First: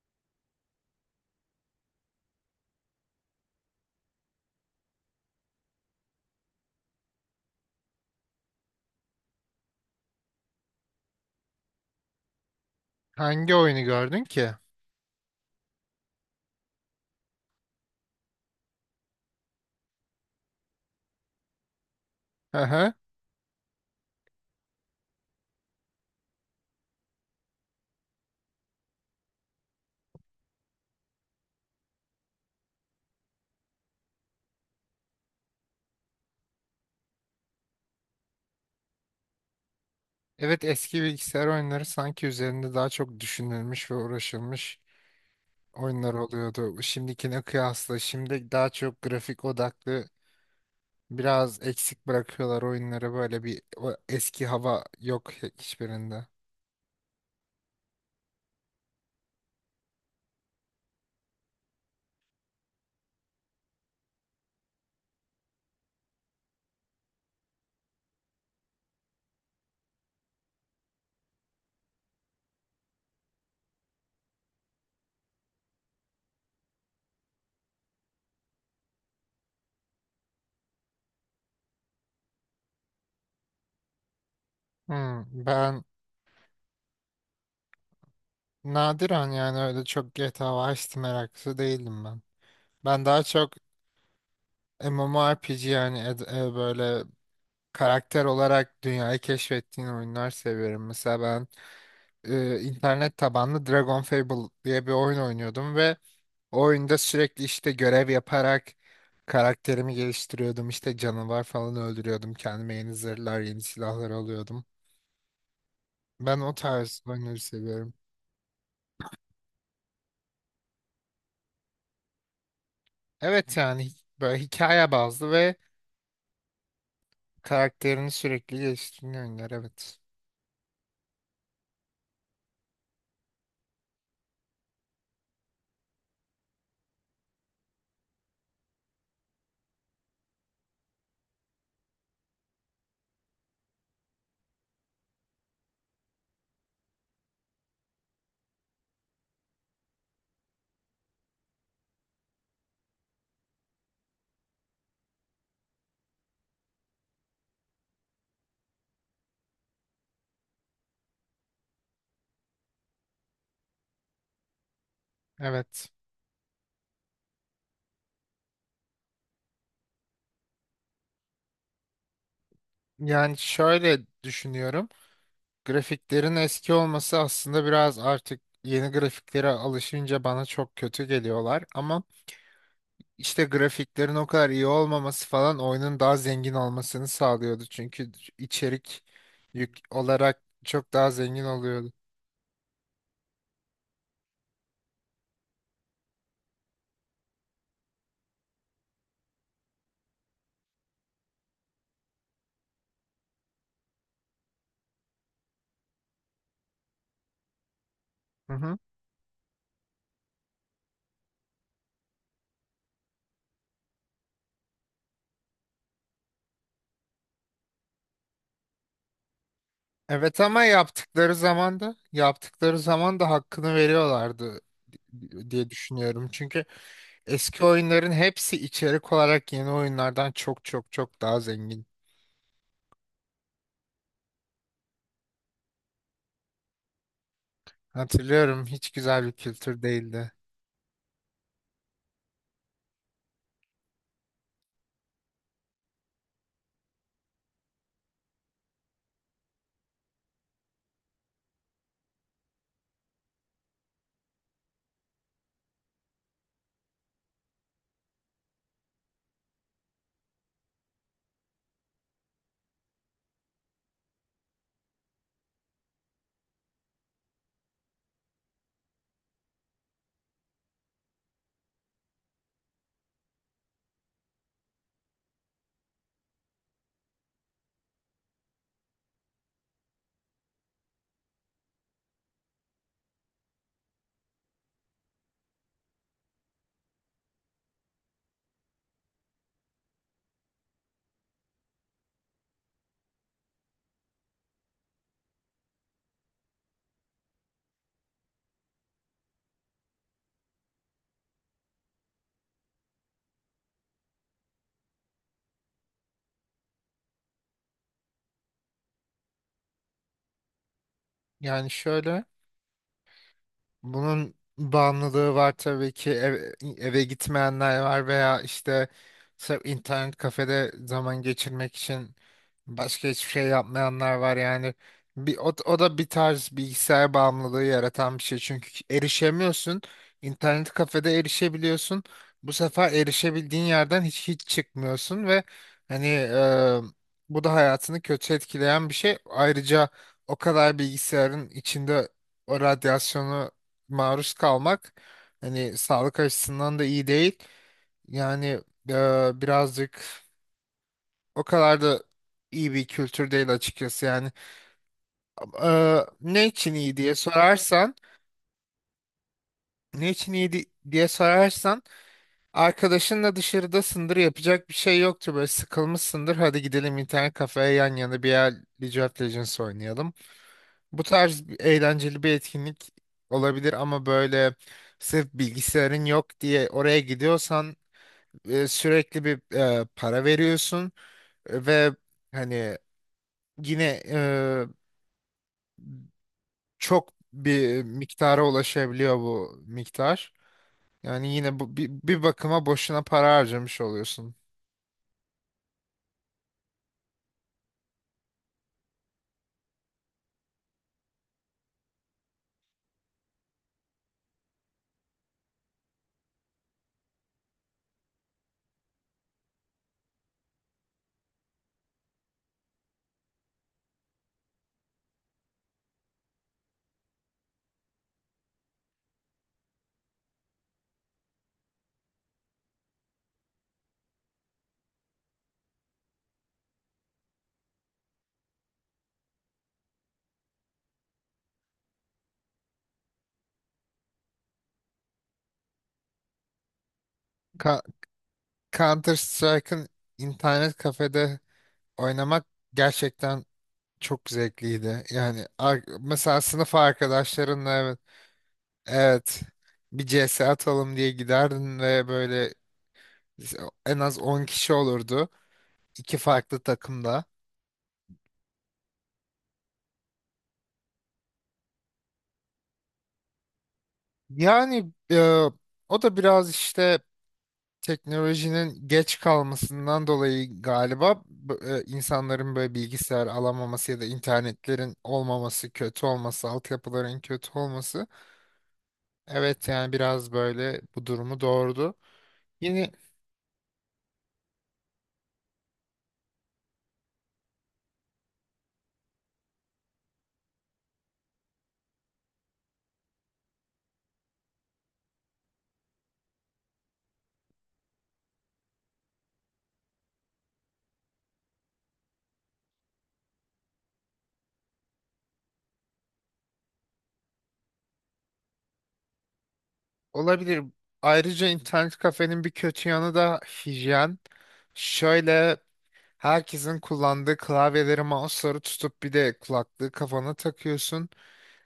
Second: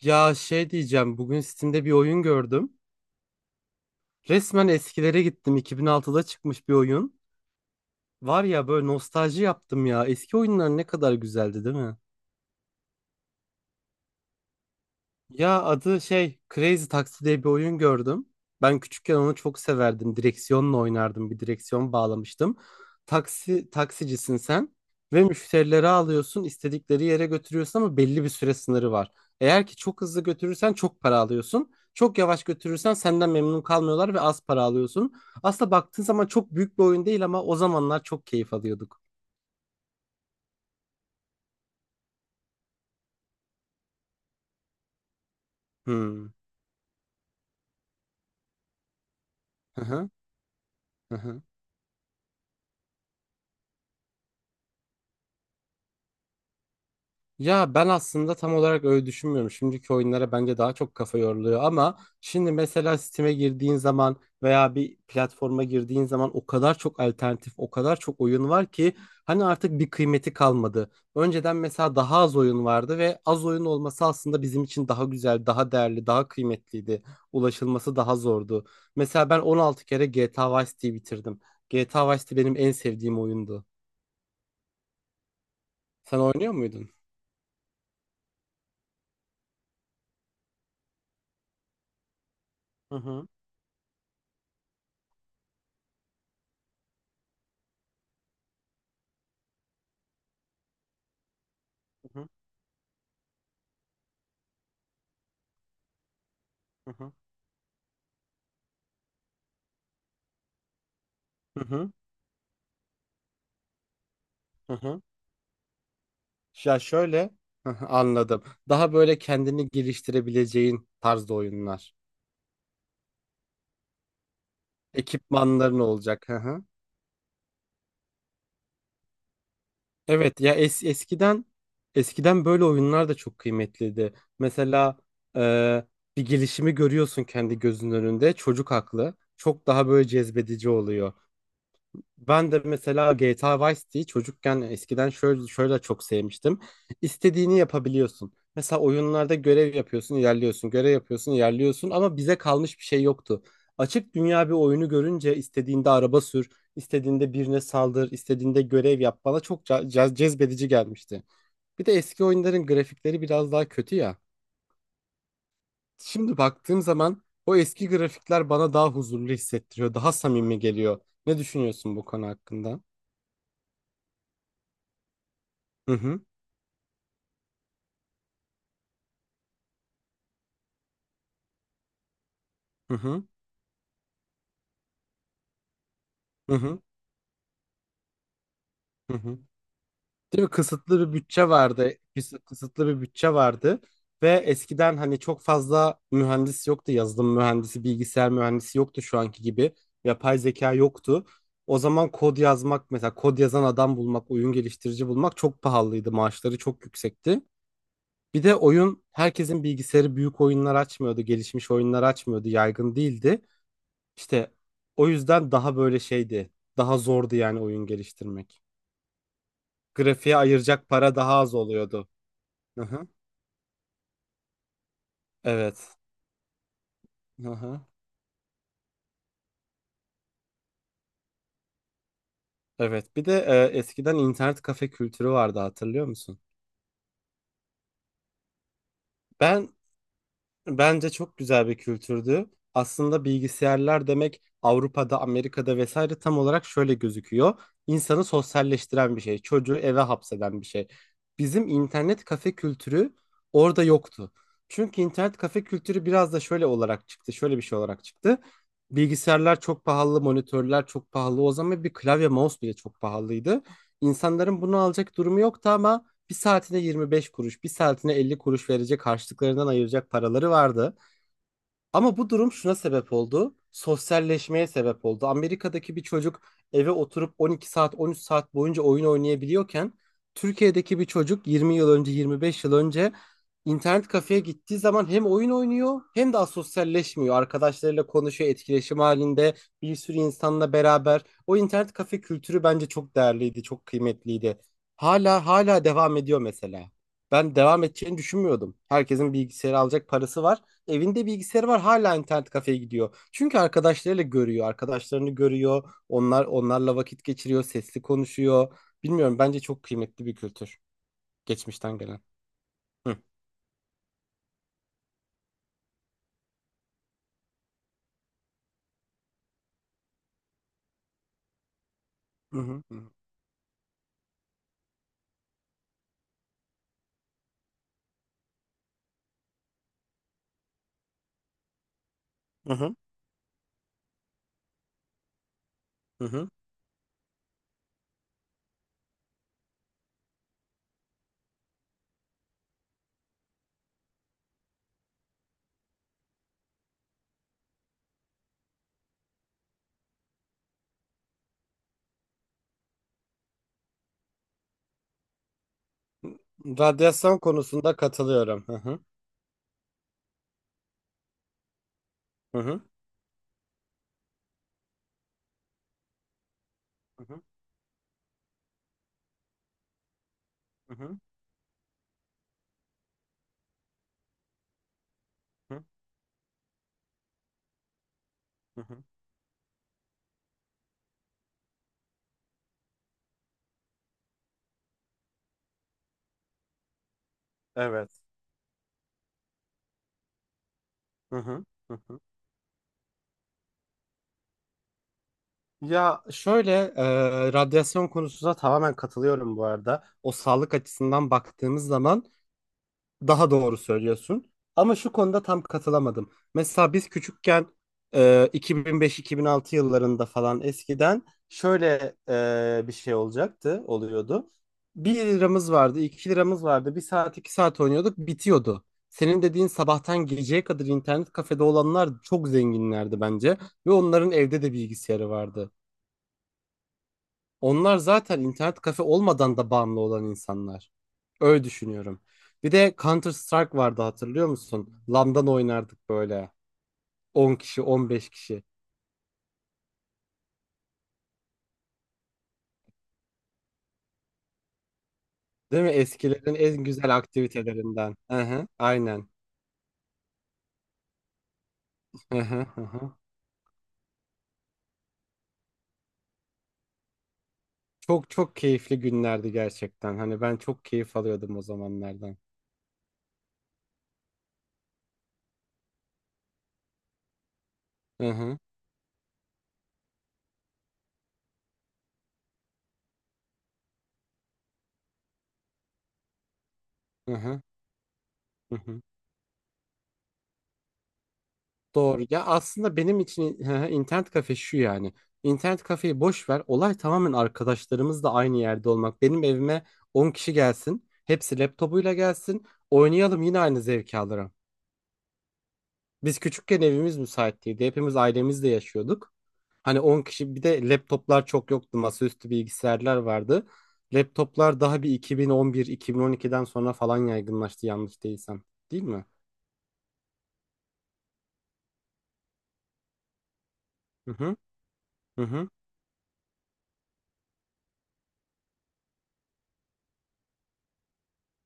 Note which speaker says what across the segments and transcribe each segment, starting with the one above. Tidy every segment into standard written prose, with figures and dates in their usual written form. Speaker 1: Ya şey diyeceğim, bugün Steam'de bir oyun gördüm. Resmen eskilere gittim. 2006'da çıkmış bir oyun. Var ya böyle nostalji yaptım ya. Eski oyunlar ne kadar güzeldi, değil mi?
Speaker 2: Hangi oyunu gördün ki?
Speaker 1: Ya adı şey Crazy Taxi diye bir oyun gördüm. Ben küçükken onu çok severdim. Direksiyonla oynardım. Bir direksiyon bağlamıştım.
Speaker 2: Hı hı.
Speaker 1: Taksi taksicisin sen ve müşterileri alıyorsun, istedikleri yere götürüyorsun ama belli bir süre sınırı var. Eğer ki çok hızlı götürürsen çok para alıyorsun. Çok yavaş götürürsen senden memnun kalmıyorlar ve az para alıyorsun. Aslında baktığın zaman çok büyük bir oyun değil ama o zamanlar çok keyif alıyorduk.
Speaker 2: Evet, eski bilgisayar oyunları sanki üzerinde daha çok düşünülmüş ve uğraşılmış oyunlar
Speaker 1: Hmm.
Speaker 2: oluyordu. Şimdikine kıyasla şimdi daha çok grafik
Speaker 1: Hı
Speaker 2: odaklı,
Speaker 1: hı. Hı hı.
Speaker 2: biraz eksik bırakıyorlar oyunları, böyle bir o eski hava yok hiçbirinde.
Speaker 1: Ya ben aslında tam olarak öyle düşünmüyorum. Şimdiki oyunlara bence daha çok kafa yoruluyor ama şimdi mesela Steam'e girdiğin zaman veya bir platforma girdiğin zaman o kadar çok alternatif, o kadar çok oyun var ki hani artık bir kıymeti kalmadı. Önceden mesela daha az oyun vardı ve az oyun olması aslında bizim için daha güzel, daha değerli, daha kıymetliydi. Ulaşılması daha zordu. Mesela ben 16 kere GTA Vice City'yi bitirdim. GTA Vice City benim en sevdiğim oyundu.
Speaker 2: Hmm, ben
Speaker 1: Sen oynuyor muydun?
Speaker 2: nadiren yani, öyle çok GTA Vice City meraklısı değildim ben.
Speaker 1: Hı
Speaker 2: Ben daha
Speaker 1: hı.
Speaker 2: çok MMORPG yani böyle karakter olarak dünyayı keşfettiğin oyunlar seviyorum. Mesela ben
Speaker 1: Hı hı.
Speaker 2: internet tabanlı Dragon Fable diye bir oyun oynuyordum ve o
Speaker 1: Hı
Speaker 2: oyunda
Speaker 1: hı.
Speaker 2: sürekli işte görev yaparak karakterimi geliştiriyordum. İşte canavar
Speaker 1: Hı
Speaker 2: falan
Speaker 1: hı.
Speaker 2: öldürüyordum. Kendime yeni zırhlar, yeni silahlar alıyordum.
Speaker 1: Hı hı.
Speaker 2: Ben o
Speaker 1: Ya
Speaker 2: tarz
Speaker 1: şöyle.
Speaker 2: oyunları
Speaker 1: Hı hı,
Speaker 2: seviyorum.
Speaker 1: anladım. Daha böyle kendini geliştirebileceğin tarzda oyunlar.
Speaker 2: Evet yani hi- Böyle hikaye bazlı ve
Speaker 1: Ekipmanların olacak. Hı hı.
Speaker 2: karakterini sürekli geliştiren oyunlar, evet.
Speaker 1: Evet ya es eskiden eskiden böyle oyunlar da çok kıymetliydi. Mesela e, bir gelişimi görüyorsun kendi gözünün önünde. Çocuk aklı çok daha böyle cezbedici oluyor. Ben de mesela GTA Vice City'yi çocukken eskiden şöyle çok sevmiştim. İstediğini yapabiliyorsun. Mesela oyunlarda görev yapıyorsun, ilerliyorsun, görev yapıyorsun, ilerliyorsun ama bize kalmış bir şey yoktu. Açık dünya bir oyunu görünce istediğinde araba sür, istediğinde birine saldır, istediğinde görev yap bana çok cezbedici gelmişti. Bir de eski oyunların grafikleri biraz daha kötü ya.
Speaker 2: Evet.
Speaker 1: Şimdi baktığım zaman o eski grafikler bana daha huzurlu hissettiriyor, daha samimi geliyor. Ne düşünüyorsun bu konu hakkında?
Speaker 2: Yani şöyle düşünüyorum.
Speaker 1: Hı hı.
Speaker 2: Grafiklerin eski olması aslında biraz, artık yeni grafiklere alışınca bana çok kötü geliyorlar ama
Speaker 1: Hı hı.
Speaker 2: İşte grafiklerin o kadar iyi olmaması falan oyunun daha zengin
Speaker 1: Hı hı.
Speaker 2: olmasını sağlıyordu. Çünkü içerik
Speaker 1: Hı hı.
Speaker 2: yük olarak
Speaker 1: Değil mi?
Speaker 2: çok
Speaker 1: Kısıtlı
Speaker 2: daha
Speaker 1: bir
Speaker 2: zengin
Speaker 1: bütçe
Speaker 2: oluyordu.
Speaker 1: vardı. Kısıtlı bir bütçe vardı. Ve eskiden hani çok fazla mühendis yoktu. Yazılım mühendisi, bilgisayar mühendisi yoktu şu anki gibi. Yapay zeka yoktu. O zaman kod yazmak mesela kod yazan adam bulmak, oyun geliştirici bulmak çok pahalıydı. Maaşları çok yüksekti. Bir
Speaker 2: Hı
Speaker 1: de
Speaker 2: hı.
Speaker 1: oyun herkesin bilgisayarı büyük oyunlar açmıyordu. Gelişmiş oyunlar açmıyordu. Yaygın değildi. İşte o yüzden daha böyle şeydi. Daha zordu yani oyun geliştirmek. Grafiğe
Speaker 2: Evet ama
Speaker 1: ayıracak para
Speaker 2: yaptıkları
Speaker 1: daha az
Speaker 2: zaman da
Speaker 1: oluyordu.
Speaker 2: yaptıkları
Speaker 1: Hı-hı.
Speaker 2: zaman da hakkını veriyorlardı diye
Speaker 1: Evet.
Speaker 2: düşünüyorum. Çünkü eski
Speaker 1: Hı-hı.
Speaker 2: oyunların hepsi içerik olarak yeni oyunlardan çok çok çok daha zengin.
Speaker 1: Evet. Bir de eskiden internet kafe kültürü vardı, hatırlıyor musun?
Speaker 2: Hatırlıyorum, hiç güzel bir
Speaker 1: Ben.
Speaker 2: kültür değildi.
Speaker 1: Bence çok güzel bir kültürdü. Aslında bilgisayarlar demek Avrupa'da, Amerika'da vesaire tam olarak şöyle gözüküyor. İnsanı sosyalleştiren bir şey, çocuğu eve hapseden bir şey. Bizim internet kafe kültürü orada yoktu. Çünkü internet kafe kültürü biraz da şöyle olarak çıktı, şöyle bir şey olarak çıktı. Bilgisayarlar çok pahalı, monitörler çok pahalı. O zaman bir klavye, mouse bile çok pahalıydı. İnsanların bunu alacak durumu yoktu ama bir saatine 25 kuruş, bir saatine 50 kuruş verecek harçlıklarından ayıracak paraları vardı. Ama bu durum şuna sebep oldu. Sosyalleşmeye sebep oldu. Amerika'daki bir çocuk eve oturup 12 saat, 13 saat boyunca oyun oynayabiliyorken Türkiye'deki bir çocuk 20 yıl önce, 25 yıl önce internet kafeye gittiği zaman hem oyun oynuyor hem de sosyalleşmiyor. Arkadaşlarıyla konuşuyor, etkileşim halinde bir sürü insanla beraber. O internet kafe kültürü bence çok değerliydi, çok kıymetliydi. Hala devam ediyor mesela. Ben devam edeceğini düşünmüyordum. Herkesin bilgisayarı alacak parası var, evinde bilgisayarı var, hala internet kafeye gidiyor. Çünkü arkadaşlarıyla görüyor, arkadaşlarını görüyor. Onlarla vakit geçiriyor, sesli konuşuyor. Bilmiyorum, bence çok kıymetli bir kültür,
Speaker 2: Yani
Speaker 1: geçmişten gelen.
Speaker 2: şöyle,
Speaker 1: Hı.
Speaker 2: bunun bağımlılığı var tabii ki, eve gitmeyenler var veya işte sırf internet kafede zaman geçirmek için
Speaker 1: Hı hı.
Speaker 2: başka hiçbir şey yapmayanlar var yani. O da bir tarz bilgisayar bağımlılığı yaratan bir şey, çünkü erişemiyorsun. İnternet kafede erişebiliyorsun. Bu
Speaker 1: Hı
Speaker 2: sefer
Speaker 1: hı.
Speaker 2: erişebildiğin yerden hiç çıkmıyorsun ve hani
Speaker 1: Hı hı.
Speaker 2: bu da hayatını kötü etkileyen bir şey. Ayrıca o kadar bilgisayarın içinde o radyasyonu maruz kalmak hani sağlık açısından da iyi değil. Yani birazcık, o kadar da iyi bir kültür değil açıkçası yani. Ne için iyi diye
Speaker 1: Radyasyon
Speaker 2: sorarsan,
Speaker 1: konusunda katılıyorum. Hı hı.
Speaker 2: ne için iyi di- diye sorarsan,
Speaker 1: Hı hı.
Speaker 2: arkadaşınla dışarıdasındır, yapacak bir şey yoktur, böyle sıkılmışsındır, hadi gidelim
Speaker 1: Hı
Speaker 2: internet
Speaker 1: hı.
Speaker 2: kafeye yan yana bir yer League of Legends oynayalım.
Speaker 1: Hı hı.
Speaker 2: Eğlenceli bir etkinlik olabilir ama böyle sırf
Speaker 1: Hı hı.
Speaker 2: bilgisayarın yok diye oraya gidiyorsan sürekli bir para veriyorsun ve hani yine çok bir
Speaker 1: Evet.
Speaker 2: miktara ulaşabiliyor bu miktar. Yani
Speaker 1: Hı
Speaker 2: yine
Speaker 1: hı.
Speaker 2: bu bir,
Speaker 1: Hı hı.
Speaker 2: bir bakıma boşuna para harcamış oluyorsun.
Speaker 1: Ya şöyle radyasyon konusunda tamamen katılıyorum bu arada. O, sağlık açısından baktığımız zaman daha doğru söylüyorsun. Ama şu konuda tam katılamadım. Mesela biz küçükken e, 2005-2006 yıllarında falan eskiden şöyle bir şey olacaktı, oluyordu. Bir liramız vardı, 2 liramız vardı. Bir saat, 2 saat oynuyorduk, bitiyordu. Senin dediğin sabahtan geceye kadar internet kafede olanlar çok zenginlerdi bence. Ve onların evde de bilgisayarı vardı. Onlar zaten internet kafe olmadan da bağımlı olan insanlar. Öyle düşünüyorum. Bir de Counter Strike vardı, hatırlıyor musun? LAN'dan oynardık böyle. 10
Speaker 2: Ka-
Speaker 1: kişi, 15 kişi.
Speaker 2: Counter Strike'ın internet kafede oynamak gerçekten çok zevkliydi. Yani
Speaker 1: Değil mi?
Speaker 2: mesela
Speaker 1: Eskilerin
Speaker 2: sınıf
Speaker 1: en güzel
Speaker 2: arkadaşlarınla, evet,
Speaker 1: aktivitelerinden. Hı hı, aynen.
Speaker 2: evet, bir CS atalım diye giderdin ve
Speaker 1: Hı
Speaker 2: böyle
Speaker 1: hı, hı hı.
Speaker 2: en az 10 kişi olurdu, iki farklı takımda.
Speaker 1: Çok çok keyifli günlerdi gerçekten. Hani ben çok keyif alıyordum o zamanlardan.
Speaker 2: Yani o da biraz işte
Speaker 1: Hı hı,
Speaker 2: teknolojinin geç kalmasından dolayı galiba, insanların böyle bilgisayar alamaması ya da internetlerin olmaması, kötü olması, altyapıların
Speaker 1: hı
Speaker 2: kötü
Speaker 1: hı,
Speaker 2: olması.
Speaker 1: hı hı.
Speaker 2: Evet yani biraz böyle bu durumu doğurdu.
Speaker 1: Doğru. Ya
Speaker 2: Yine
Speaker 1: aslında benim için hı hı, internet kafe şu yani. İnternet kafeyi boş ver. Olay tamamen arkadaşlarımızla aynı yerde olmak. Benim evime 10 kişi gelsin. Hepsi laptopuyla gelsin. Oynayalım, yine aynı zevki alırım. Biz küçükken evimiz müsait değildi. Hepimiz ailemizle yaşıyorduk. Hani 10 kişi, bir de laptoplar çok yoktu. Masaüstü bilgisayarlar vardı. Laptoplar daha bir 2011-2012'den sonra falan yaygınlaştı, yanlış değilsem. Değil mi?
Speaker 2: olabilir. Ayrıca internet kafenin bir kötü yanı da hijyen.
Speaker 1: Hı hı, hı
Speaker 2: Şöyle,
Speaker 1: hı,
Speaker 2: herkesin kullandığı klavyeleri, mouse'ları tutup bir de kulaklığı kafana takıyorsun.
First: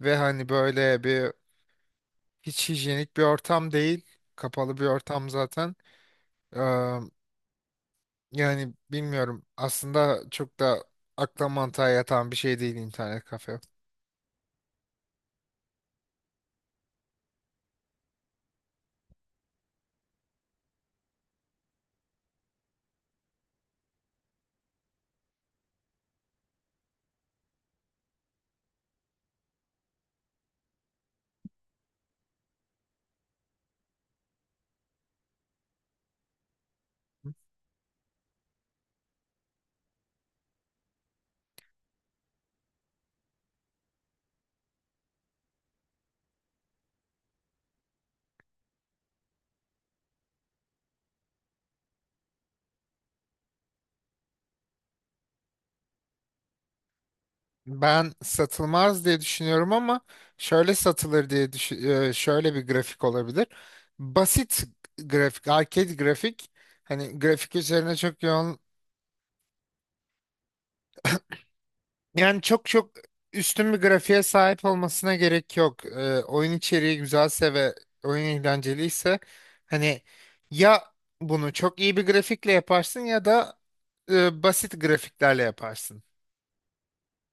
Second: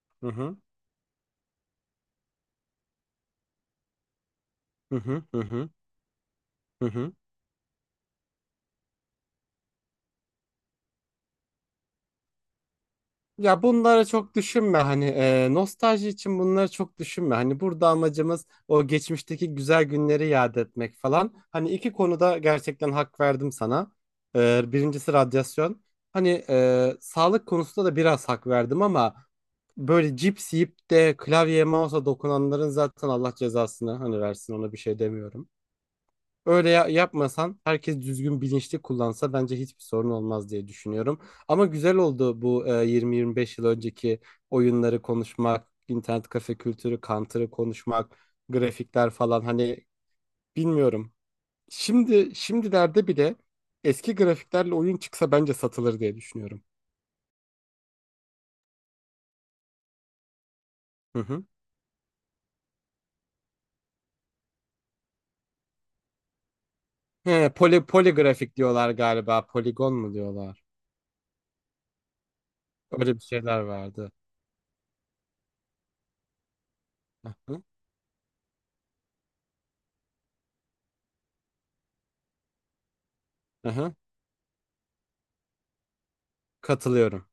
Speaker 2: Ve hani
Speaker 1: hı
Speaker 2: böyle bir, hiç hijyenik bir ortam değil. Kapalı bir
Speaker 1: hı, hı
Speaker 2: ortam
Speaker 1: hı, hı
Speaker 2: zaten. Ee,
Speaker 1: hı. Hı
Speaker 2: Yani bilmiyorum, aslında çok da akla mantığa yatan bir şey değil internet kafe.
Speaker 1: Ya bunları çok düşünme, hani nostalji için bunları çok düşünme. Hani burada amacımız o geçmişteki güzel günleri yad etmek falan. Hani iki konuda gerçekten hak verdim sana. Birincisi radyasyon. Hani sağlık konusunda da biraz hak verdim ama böyle cips yiyip de klavyeye mouse'a dokunanların zaten Allah cezasını hani versin ona bir şey demiyorum. Öyle yapmasan, herkes düzgün bilinçli kullansa bence hiçbir sorun olmaz diye düşünüyorum. Ama güzel oldu bu 20-25 yıl önceki oyunları konuşmak, internet kafe kültürü, Counter'ı konuşmak, grafikler falan, hani bilmiyorum. Şimdi şimdilerde bile eski grafiklerle oyun çıksa bence satılır diye düşünüyorum.
Speaker 2: Ben satılmaz diye düşünüyorum ama şöyle
Speaker 1: Hı
Speaker 2: satılır
Speaker 1: hı.
Speaker 2: diye düşün, şöyle bir grafik olabilir. Basit grafik, arcade grafik. Hani
Speaker 1: He,
Speaker 2: grafik üzerine çok
Speaker 1: poligrafik
Speaker 2: yoğun,
Speaker 1: diyorlar galiba, poligon mu diyorlar?
Speaker 2: yani çok çok
Speaker 1: Öyle bir şeyler
Speaker 2: üstün bir
Speaker 1: vardı.
Speaker 2: grafiğe sahip olmasına gerek yok. Oyun içeriği
Speaker 1: Hı
Speaker 2: güzelse
Speaker 1: hı.
Speaker 2: ve oyun eğlenceliyse hani, ya bunu çok iyi bir grafikle yaparsın ya da
Speaker 1: Hı hı.
Speaker 2: basit grafiklerle yaparsın.
Speaker 1: Katılıyorum.